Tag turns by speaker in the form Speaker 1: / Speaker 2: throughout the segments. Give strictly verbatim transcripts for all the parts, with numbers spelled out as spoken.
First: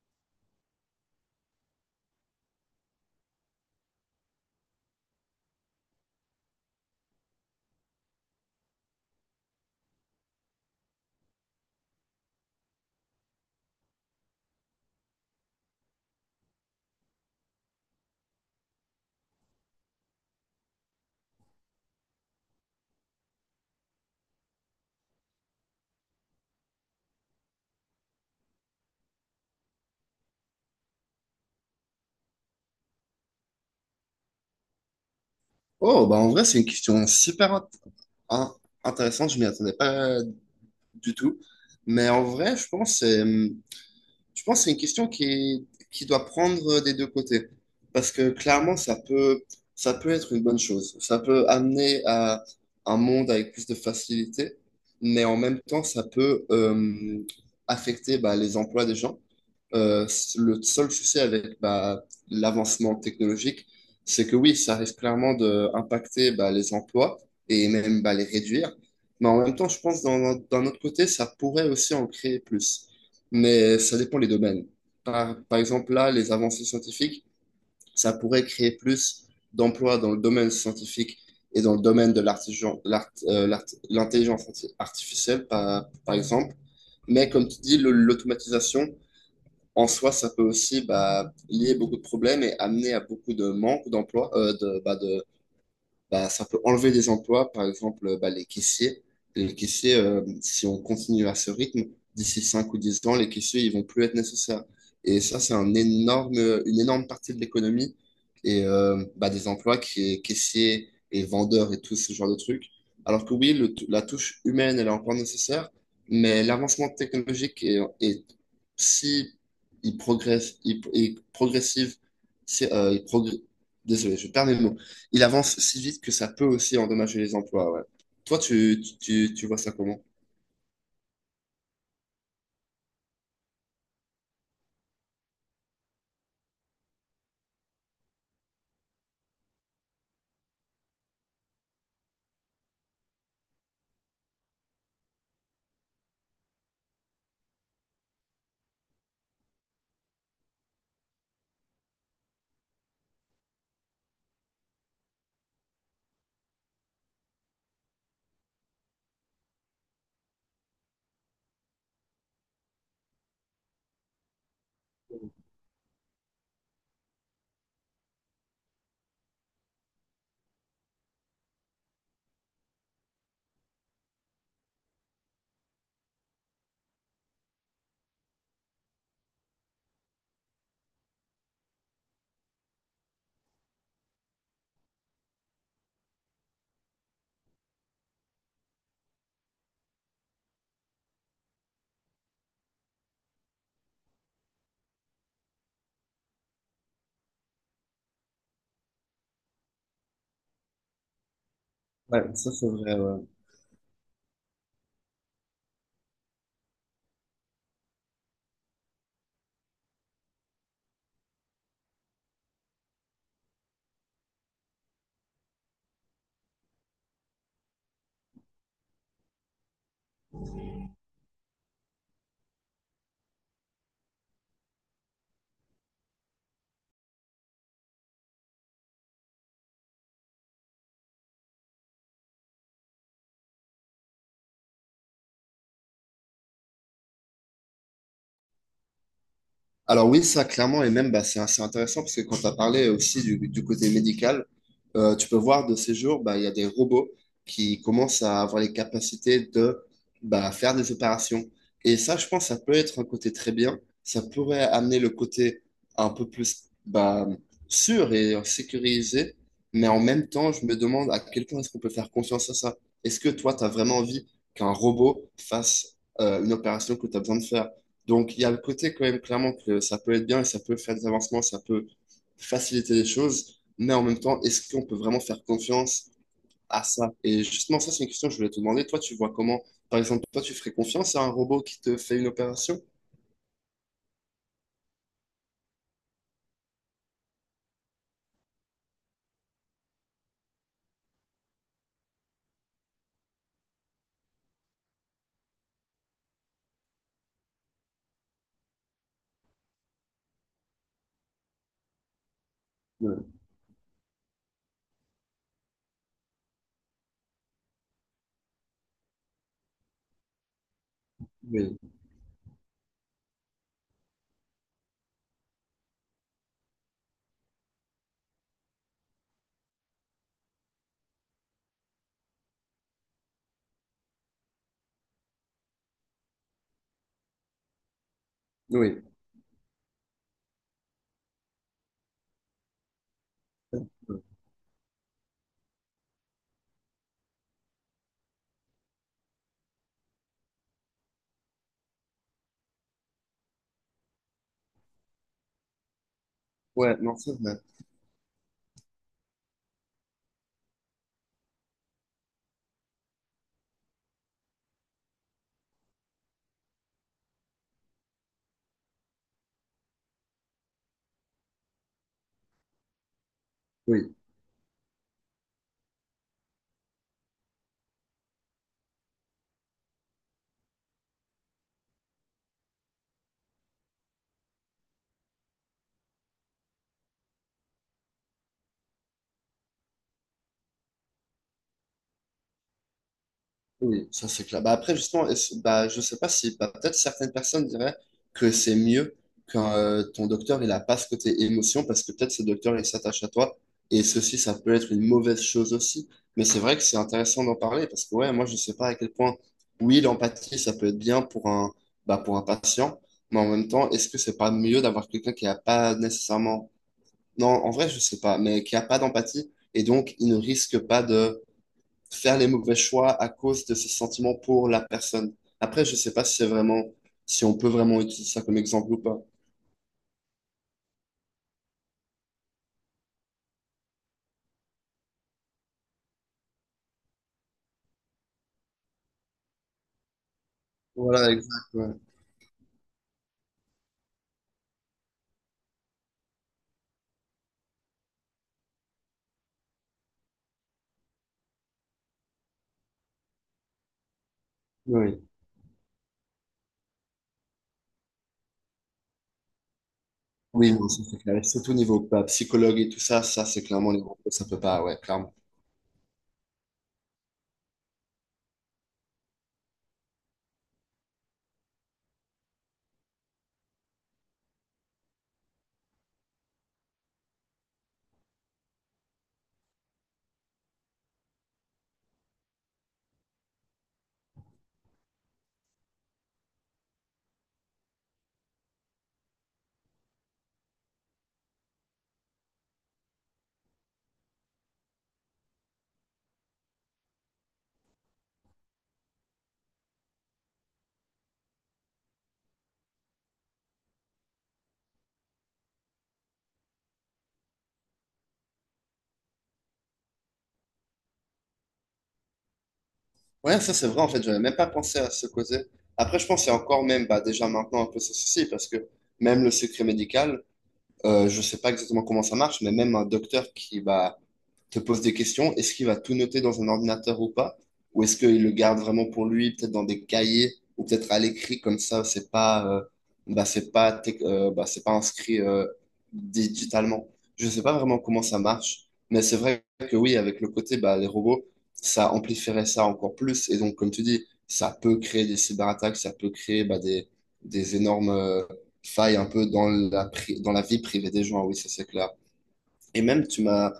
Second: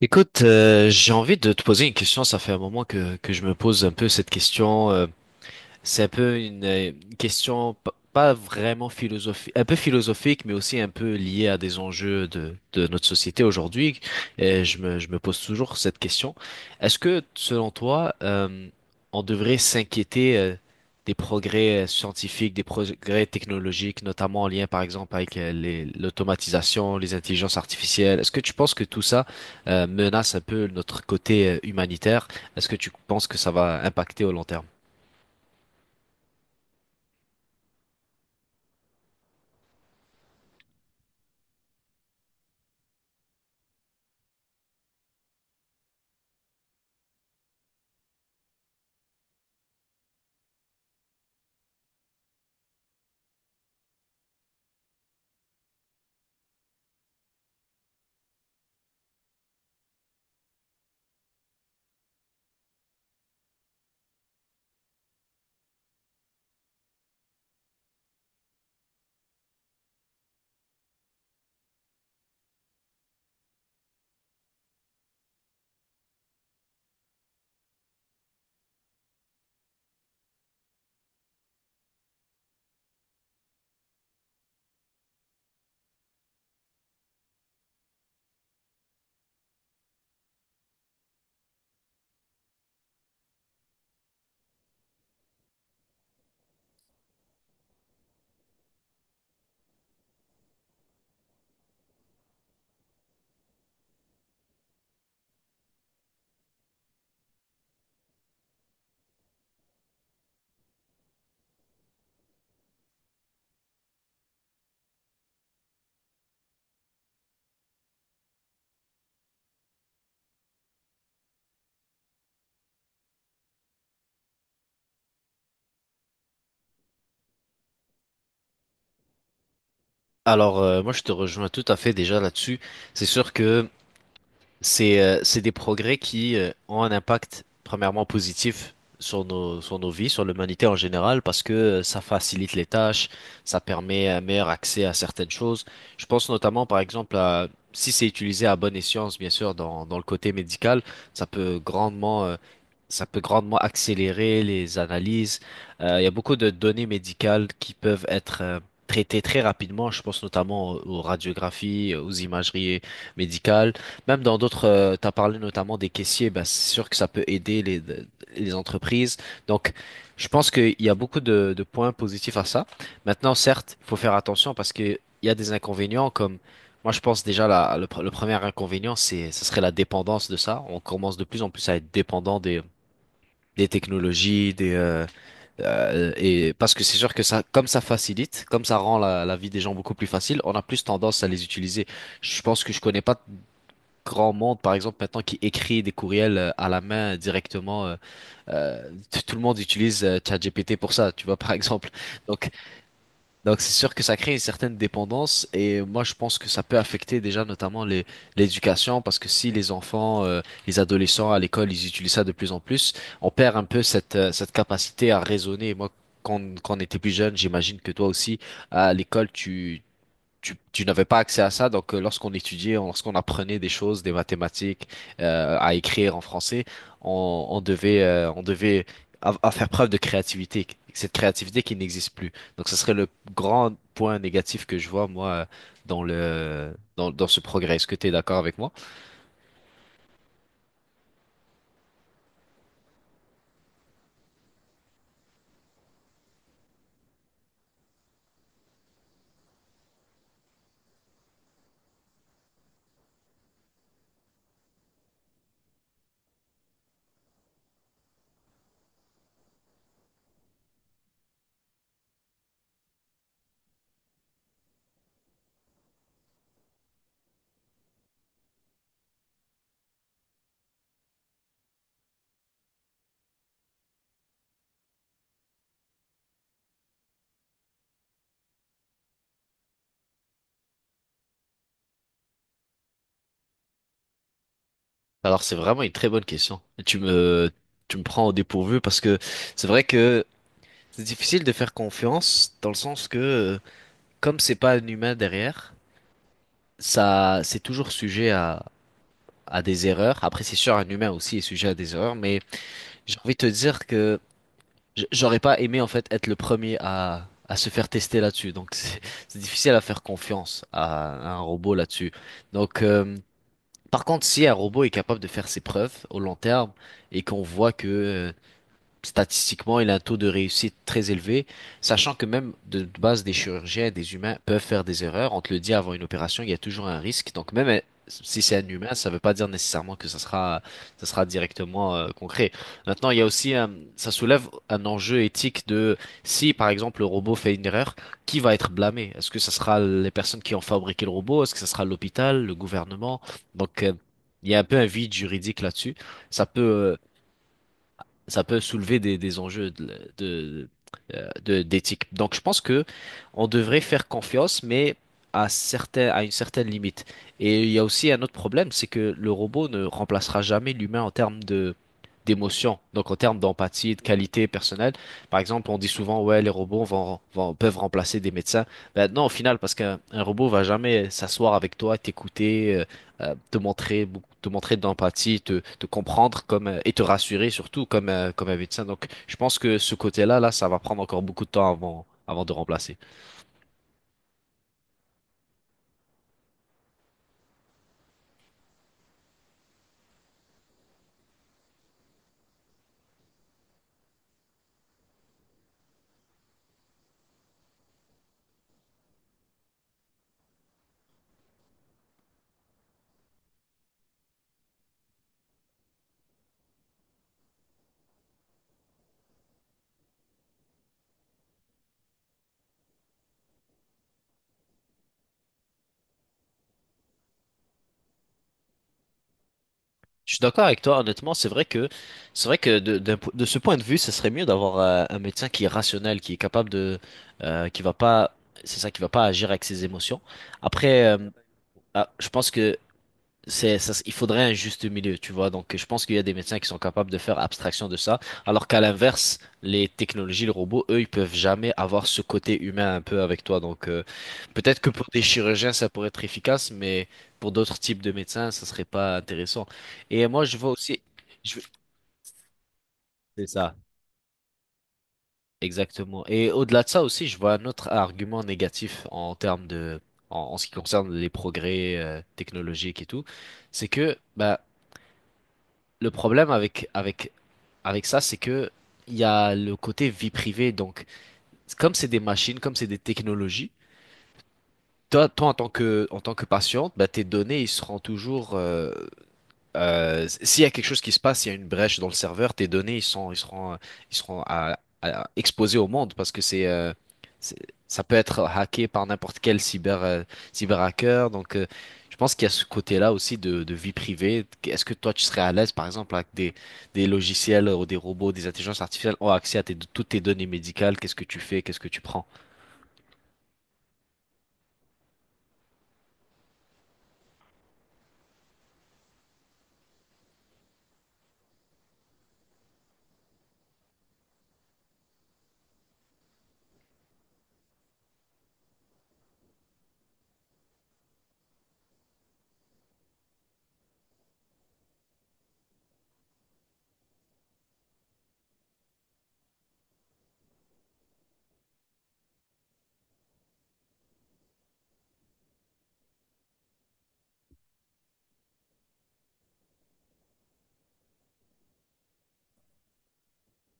Speaker 1: Écoute, euh, j'ai envie de te poser une question. Ça fait un moment que, que je me pose un peu cette question. Euh, c'est un peu une euh, question p- pas vraiment philosophique, un peu philosophique, mais aussi un peu liée à des enjeux de, de notre société aujourd'hui. Et je me, je me pose toujours cette question. Est-ce que, selon toi, euh, on devrait s'inquiéter euh, des progrès euh, scientifiques, des progrès technologiques, notamment en lien, par exemple, avec euh, les, l'automatisation, les intelligences artificielles? Est-ce que tu penses que tout ça euh, menace un peu notre côté euh, humanitaire? Est-ce que tu penses que ça va impacter au long terme?
Speaker 2: Oh, bah en vrai, c'est une question super int- in- intéressante. Je m'y attendais pas du tout. Mais en vrai, je pense que c'est. hmm, je pense que c'est une question qui qui doit prendre des deux côtés. Parce que clairement, ça peut, ça peut être une bonne chose. Ça peut amener à un monde avec plus de facilité, mais en même temps, ça peut euh, affecter bah, les emplois des gens. Euh, le seul souci avec bah, l'avancement technologique, c'est que oui, ça risque clairement d'impacter bah, les emplois et même bah, les réduire. Mais en même temps, je pense que d'un d'un autre côté, ça pourrait aussi en créer plus, mais ça dépend les domaines. Par, par exemple, là, les avancées scientifiques, ça pourrait créer plus d'emplois dans le domaine scientifique et dans le domaine de l'artigen- l'art- euh, l'art- l'intelligence arti- artificielle, par, par exemple. Mais comme tu dis, le- l'automatisation, en soi, ça peut aussi bah, lier beaucoup de problèmes et amener à beaucoup de manque d'emplois, euh, de, bah, de, bah, ça peut enlever des emplois, par exemple euh, bah, les caissiers. Les caissiers, euh, si on continue à ce rythme, d'ici cinq ou dix ans, les caissiers, ils vont plus être nécessaires. Et ça, c'est un énorme, une énorme partie de l'économie et euh, bah, des emplois qui est caissier et vendeur et tout ce genre de trucs. Alors que oui, le- la touche humaine, elle est encore nécessaire, mais l'avancement technologique est, est si il progresse, il, il progressive, si, euh, il progr- désolé, je perds mes mots, il avance si vite que ça peut aussi endommager les emplois. Ouais. Toi, tu, tu, tu vois ça comment?
Speaker 1: Alors, euh, moi, je te rejoins tout à fait déjà là-dessus. C'est sûr que c'est euh, c'est des progrès qui euh, ont un impact premièrement positif sur nos, sur nos vies, sur l'humanité en général, parce que euh, ça facilite les tâches, ça permet un meilleur accès à certaines choses. Je pense notamment, par exemple, à, si c'est utilisé à bon escient, bien sûr, dans, dans le côté médical, ça peut grandement, euh, ça peut grandement accélérer les analyses. Euh, il y a beaucoup de données médicales qui peuvent être euh, traitées très rapidement. Je pense notamment aux aux radiographies, aux imageries médicales, même dans d'autres, tu as parlé notamment des caissiers. Bah, c'est sûr que ça peut aider les, les entreprises. Donc, je pense qu'il y a beaucoup de, de points positifs à ça. Maintenant, certes, il faut faire attention parce qu'il y a des inconvénients comme, moi je pense déjà la, le, pre- le premier inconvénient, c'est, ce serait la dépendance de ça. On commence de plus en plus à être dépendant des, des technologies, des, euh, euh, et parce que c'est sûr que ça, comme ça facilite, comme ça rend la, la vie des gens beaucoup plus facile, on a plus tendance à les utiliser. Je pense que je connais pas grand monde, par exemple, maintenant qui écrit des courriels euh, à la main euh, directement. Euh, euh, t- tout le monde utilise euh, ChatGPT pour ça, tu vois, par exemple.
Speaker 2: Ouais,
Speaker 1: Donc,
Speaker 2: ça c'est vrai. Ouais.
Speaker 1: donc c'est sûr que ça crée une certaine dépendance et moi, je pense que ça peut affecter déjà notamment les, l'éducation parce que si les enfants, euh, les adolescents à l'école, ils utilisent ça de plus en plus, on perd un peu cette, euh, cette capacité à raisonner. Moi, Quand, quand on était plus jeune, j'imagine que toi aussi, à l'école, tu, tu, tu n'avais pas accès à ça. Donc, euh, lorsqu'on étudiait, on- lorsqu'on apprenait des choses, des mathématiques, euh, à écrire en français, on, on devait, euh, on devait à, à faire preuve de créativité. Cette créativité qui n'existe plus. Donc, ce serait le grand point négatif que je vois, moi, euh, dans le, dans, dans ce progrès. Est-ce que tu es d'accord avec moi?
Speaker 2: Alors oui, ça clairement, et même bah, c'est assez intéressant parce que quand tu as parlé aussi du, du côté médical, euh, tu peux voir de ces jours, bah, il y a des robots qui commencent à avoir les capacités de bah, faire des opérations. Et ça, je pense, ça peut être un côté très bien. Ça pourrait amener le côté un peu plus bah, sûr et sécurisé, mais en même temps, je me demande à quel point est-ce qu'on peut faire confiance à ça. Est-ce que toi, tu as vraiment envie qu'un robot fasse euh, une opération que tu as besoin de faire? Donc, il y a le côté quand même clairement que ça peut être bien et ça peut faire des avancements, ça peut faciliter les choses, mais en même temps, est-ce qu'on peut vraiment faire confiance à ça? Et justement, ça, c'est une question que je voulais te demander. Toi, tu vois comment, par exemple, toi, tu ferais confiance à un robot qui te fait une opération?
Speaker 1: Alors, c'est vraiment une très bonne question. Tu me, tu me prends au dépourvu parce que c'est vrai que c'est difficile de faire confiance dans le sens que, euh, comme c'est pas un humain derrière, ça, c'est toujours sujet à, à des erreurs. Après, c'est sûr, un humain aussi est sujet à des erreurs, mais j'ai
Speaker 2: Oui,
Speaker 1: envie de te dire que j- j'aurais pas aimé, en fait, être le premier à, à se faire tester là-dessus. Donc, c'est c'est difficile à faire confiance à, à un robot
Speaker 2: oui,
Speaker 1: là-dessus. Donc, euh, par contre, si un robot est capable de faire ses preuves au long terme et qu'on voit que, euh, statistiquement, il a un taux de réussite très élevé, sachant que même de base, des chirurgiens, des humains peuvent faire des erreurs. On te le dit avant une opération, il y a toujours un risque. Donc même euh, si c'est un humain,
Speaker 2: oui.
Speaker 1: ça ne veut pas dire nécessairement que ça sera, ça sera directement euh, concret. Maintenant, il y a aussi un- ça soulève un enjeu éthique de si, par exemple, le robot fait une erreur, qui va être blâmé? Est-ce que ce sera les personnes qui ont fabriqué le robot? Est-ce que ce sera l'hôpital, le gouvernement? Donc euh, il y a un peu un vide juridique là-dessus. Ça peut, euh,
Speaker 2: Ouais, non, c'est vrai.
Speaker 1: ça peut soulever des, des enjeux de, de- euh, de- d'éthique. Donc, je pense que on devrait faire confiance, mais à certains, à une certaine limite. Et il y a aussi un autre problème, c'est que le robot ne remplacera jamais l'humain en termes de d'émotion, donc en termes d'empathie, de
Speaker 2: Oui.
Speaker 1: qualité personnelle. Par exemple, on dit souvent, ouais, les robots vont, vont- peuvent remplacer des médecins. Ben non, au final, parce qu'un un robot va jamais s'asseoir avec toi, t'écouter, euh, euh, te montrer beaucoup, te montrer d'empathie, te, te comprendre comme euh, et te rassurer surtout comme euh, comme un médecin. Donc, je pense que ce côté-là, là, ça va prendre encore beaucoup de temps avant avant de remplacer.
Speaker 2: Oui, ça c'est clair. Bah, après, justement, est-ce- bah, je sais pas si bah, peut-être certaines personnes diraient que c'est mieux quand euh, ton docteur il a pas ce côté émotion parce que peut-être ce docteur il s'attache à toi et ceci ça peut être une mauvaise chose aussi. Mais c'est vrai que c'est intéressant d'en parler parce que ouais, moi je sais pas à quel point oui l'empathie ça peut être bien pour un bah, pour un patient, mais en même temps est-ce que c'est pas mieux d'avoir quelqu'un qui a pas nécessairement, non en vrai je sais pas, mais qui a pas d'empathie et donc il ne risque pas faire les mauvais choix à cause de ses sentiments pour la personne. Après, je sais pas si c'est vraiment, si on peut vraiment utiliser ça comme exemple ou pas.
Speaker 1: Je suis d'accord avec toi, honnêtement, c'est vrai que c'est vrai que de, d'un po- de ce point de vue, ce serait mieux d'avoir euh, un médecin qui est rationnel, qui est capable de euh, qui va pas c'est ça qui va pas agir avec ses émotions. Après, euh,
Speaker 2: Voilà, exact, ouais.
Speaker 1: ah, je pense que c'est, ça, il faudrait un juste milieu, tu vois. Donc, je pense qu'il y a des médecins qui sont capables de faire abstraction de ça, alors qu'à l'inverse, les technologies, les robots, eux, ils peuvent jamais avoir ce côté humain un peu avec toi. Donc, euh, peut-être que pour
Speaker 2: Oui,
Speaker 1: des chirurgiens, ça pourrait être efficace, mais pour d'autres types de médecins, ça serait pas intéressant. Et moi, je vois
Speaker 2: oui, non,
Speaker 1: aussi,
Speaker 2: ça c'est clair. Et
Speaker 1: je-
Speaker 2: surtout au niveau bah, psychologue et tout ça, ça
Speaker 1: c'est
Speaker 2: c'est
Speaker 1: ça,
Speaker 2: clairement les gros, ça peut pas, ouais, clairement.
Speaker 1: exactement. Et au-delà de ça aussi, je vois un autre argument négatif en termes de, en, en ce qui concerne les progrès euh, technologiques et tout, c'est que, bah, le problème avec, avec, avec ça, c'est que il y a le côté vie privée. Donc, comme c'est des machines, comme c'est des technologies, toi, toi en tant que, en tant que patiente, bah, tes données, ils seront toujours, euh, euh, s'il y a quelque chose qui se passe, il y a une brèche dans le serveur, tes données, ils sont, ils seront, ils seront à, à- exposés au monde parce que c'est, euh, c'est- ça peut être hacké par n'importe quel cyber, euh, cyberhacker. Donc, euh, je pense qu'il y a ce côté-là aussi de, de vie privée. Est-ce que toi, tu serais à l'aise, par exemple, avec des, des logiciels ou des robots, des intelligences artificielles ont accès à tes, toutes tes données médicales? Qu'est-ce que tu fais? Qu'est-ce que tu prends?
Speaker 2: Ouais, ça c'est vrai, en fait, j'avais même pas pensé à ce côté. Après, je pense qu'il y a encore même, bah, déjà maintenant un peu ce souci, parce que même le secret médical, euh, je sais pas exactement comment ça marche, mais même un docteur qui, bah, te pose des questions. Est-ce qu'il va tout noter dans un ordinateur ou pas? Ou est-ce qu'il le garde vraiment pour lui, peut-être dans des cahiers ou peut-être à l'écrit, comme ça, c'est pas, euh, bah, c'est pas, tec- euh, bah, c'est pas inscrit euh, digitalement. Je sais pas vraiment comment ça marche, mais c'est vrai que oui, avec le côté, bah, les robots, ça amplifierait ça encore plus. Et donc, comme tu dis, ça peut créer des cyberattaques, ça peut créer bah, des, des énormes euh, failles un peu dans la, pri- dans la vie privée des gens, oui, ça c'est clair. Et même, tu m'as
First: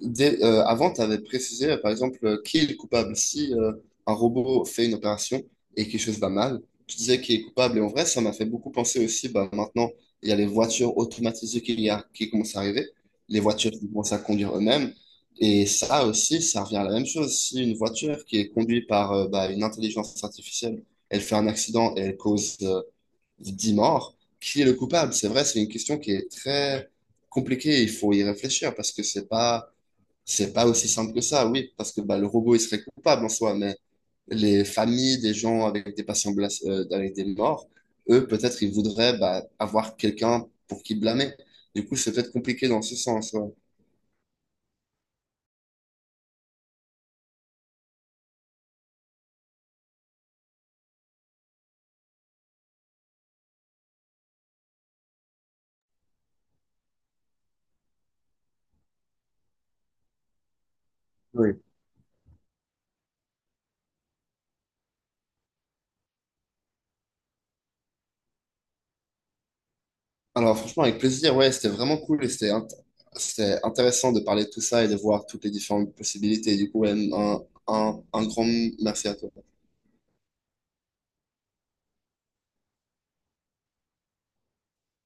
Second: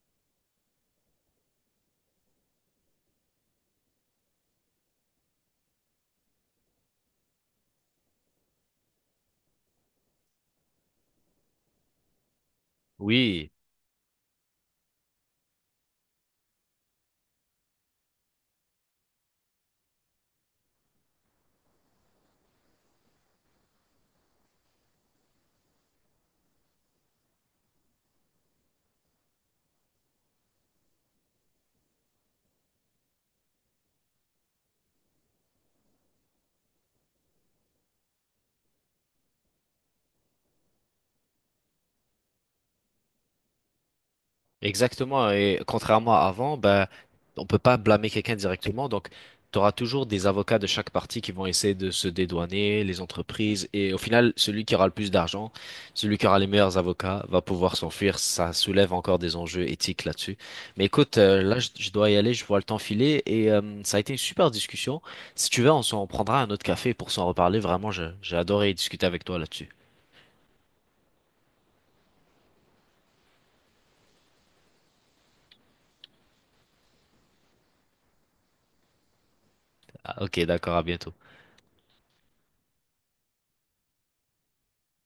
Speaker 2: Dès- euh, avant, tu avais précisé, euh, par exemple, euh, qui est le coupable. Si euh, un robot fait une opération et quelque chose va mal, tu disais qui est coupable. Et en vrai, ça m'a fait beaucoup penser aussi, bah, maintenant, il y a les voitures automatisées qu'il y a, qui commencent à arriver, les
Speaker 1: Oui.
Speaker 2: voitures qui commencent à conduire eux-mêmes. Et ça aussi, ça revient à la même chose. Si une voiture qui est conduite par euh, bah, une intelligence artificielle, elle fait un accident et elle cause euh, dix morts, qui est le coupable? C'est vrai, c'est une question qui est très compliquée. Il faut y réfléchir parce que c'est pas c'est pas aussi simple que ça, oui, parce que bah, le robot, il serait coupable en soi, mais les familles des gens avec des patients blas- euh, avec des morts, eux, peut-être, ils voudraient bah, avoir quelqu'un pour qui blâmer. Du coup, c'est peut-être compliqué dans ce sens. Ouais.
Speaker 1: Exactement. Et contrairement à avant, ben, on peut pas blâmer quelqu'un directement. Donc, tu auras toujours des avocats de chaque partie qui vont essayer de se dédouaner, les entreprises. Et au final, celui qui aura le plus d'argent, celui qui aura les meilleurs avocats, va pouvoir s'enfuir. Ça soulève encore des enjeux éthiques là-dessus. Mais écoute, euh,
Speaker 2: Oui.
Speaker 1: là, je, je dois y aller. Je vois le temps filer. Et euh, ça a été une super discussion. Si tu veux, on s'en prendra un autre café pour s'en reparler. Vraiment, je- j'ai adoré discuter avec toi là-dessus.
Speaker 2: Alors, franchement, avec plaisir, ouais, c'était vraiment cool et c'était int- c'était intéressant de parler de tout ça et de voir toutes les différentes possibilités. Du coup, ouais, un, un, un grand merci à toi.
Speaker 1: Ah, ok, d'accord. À bientôt.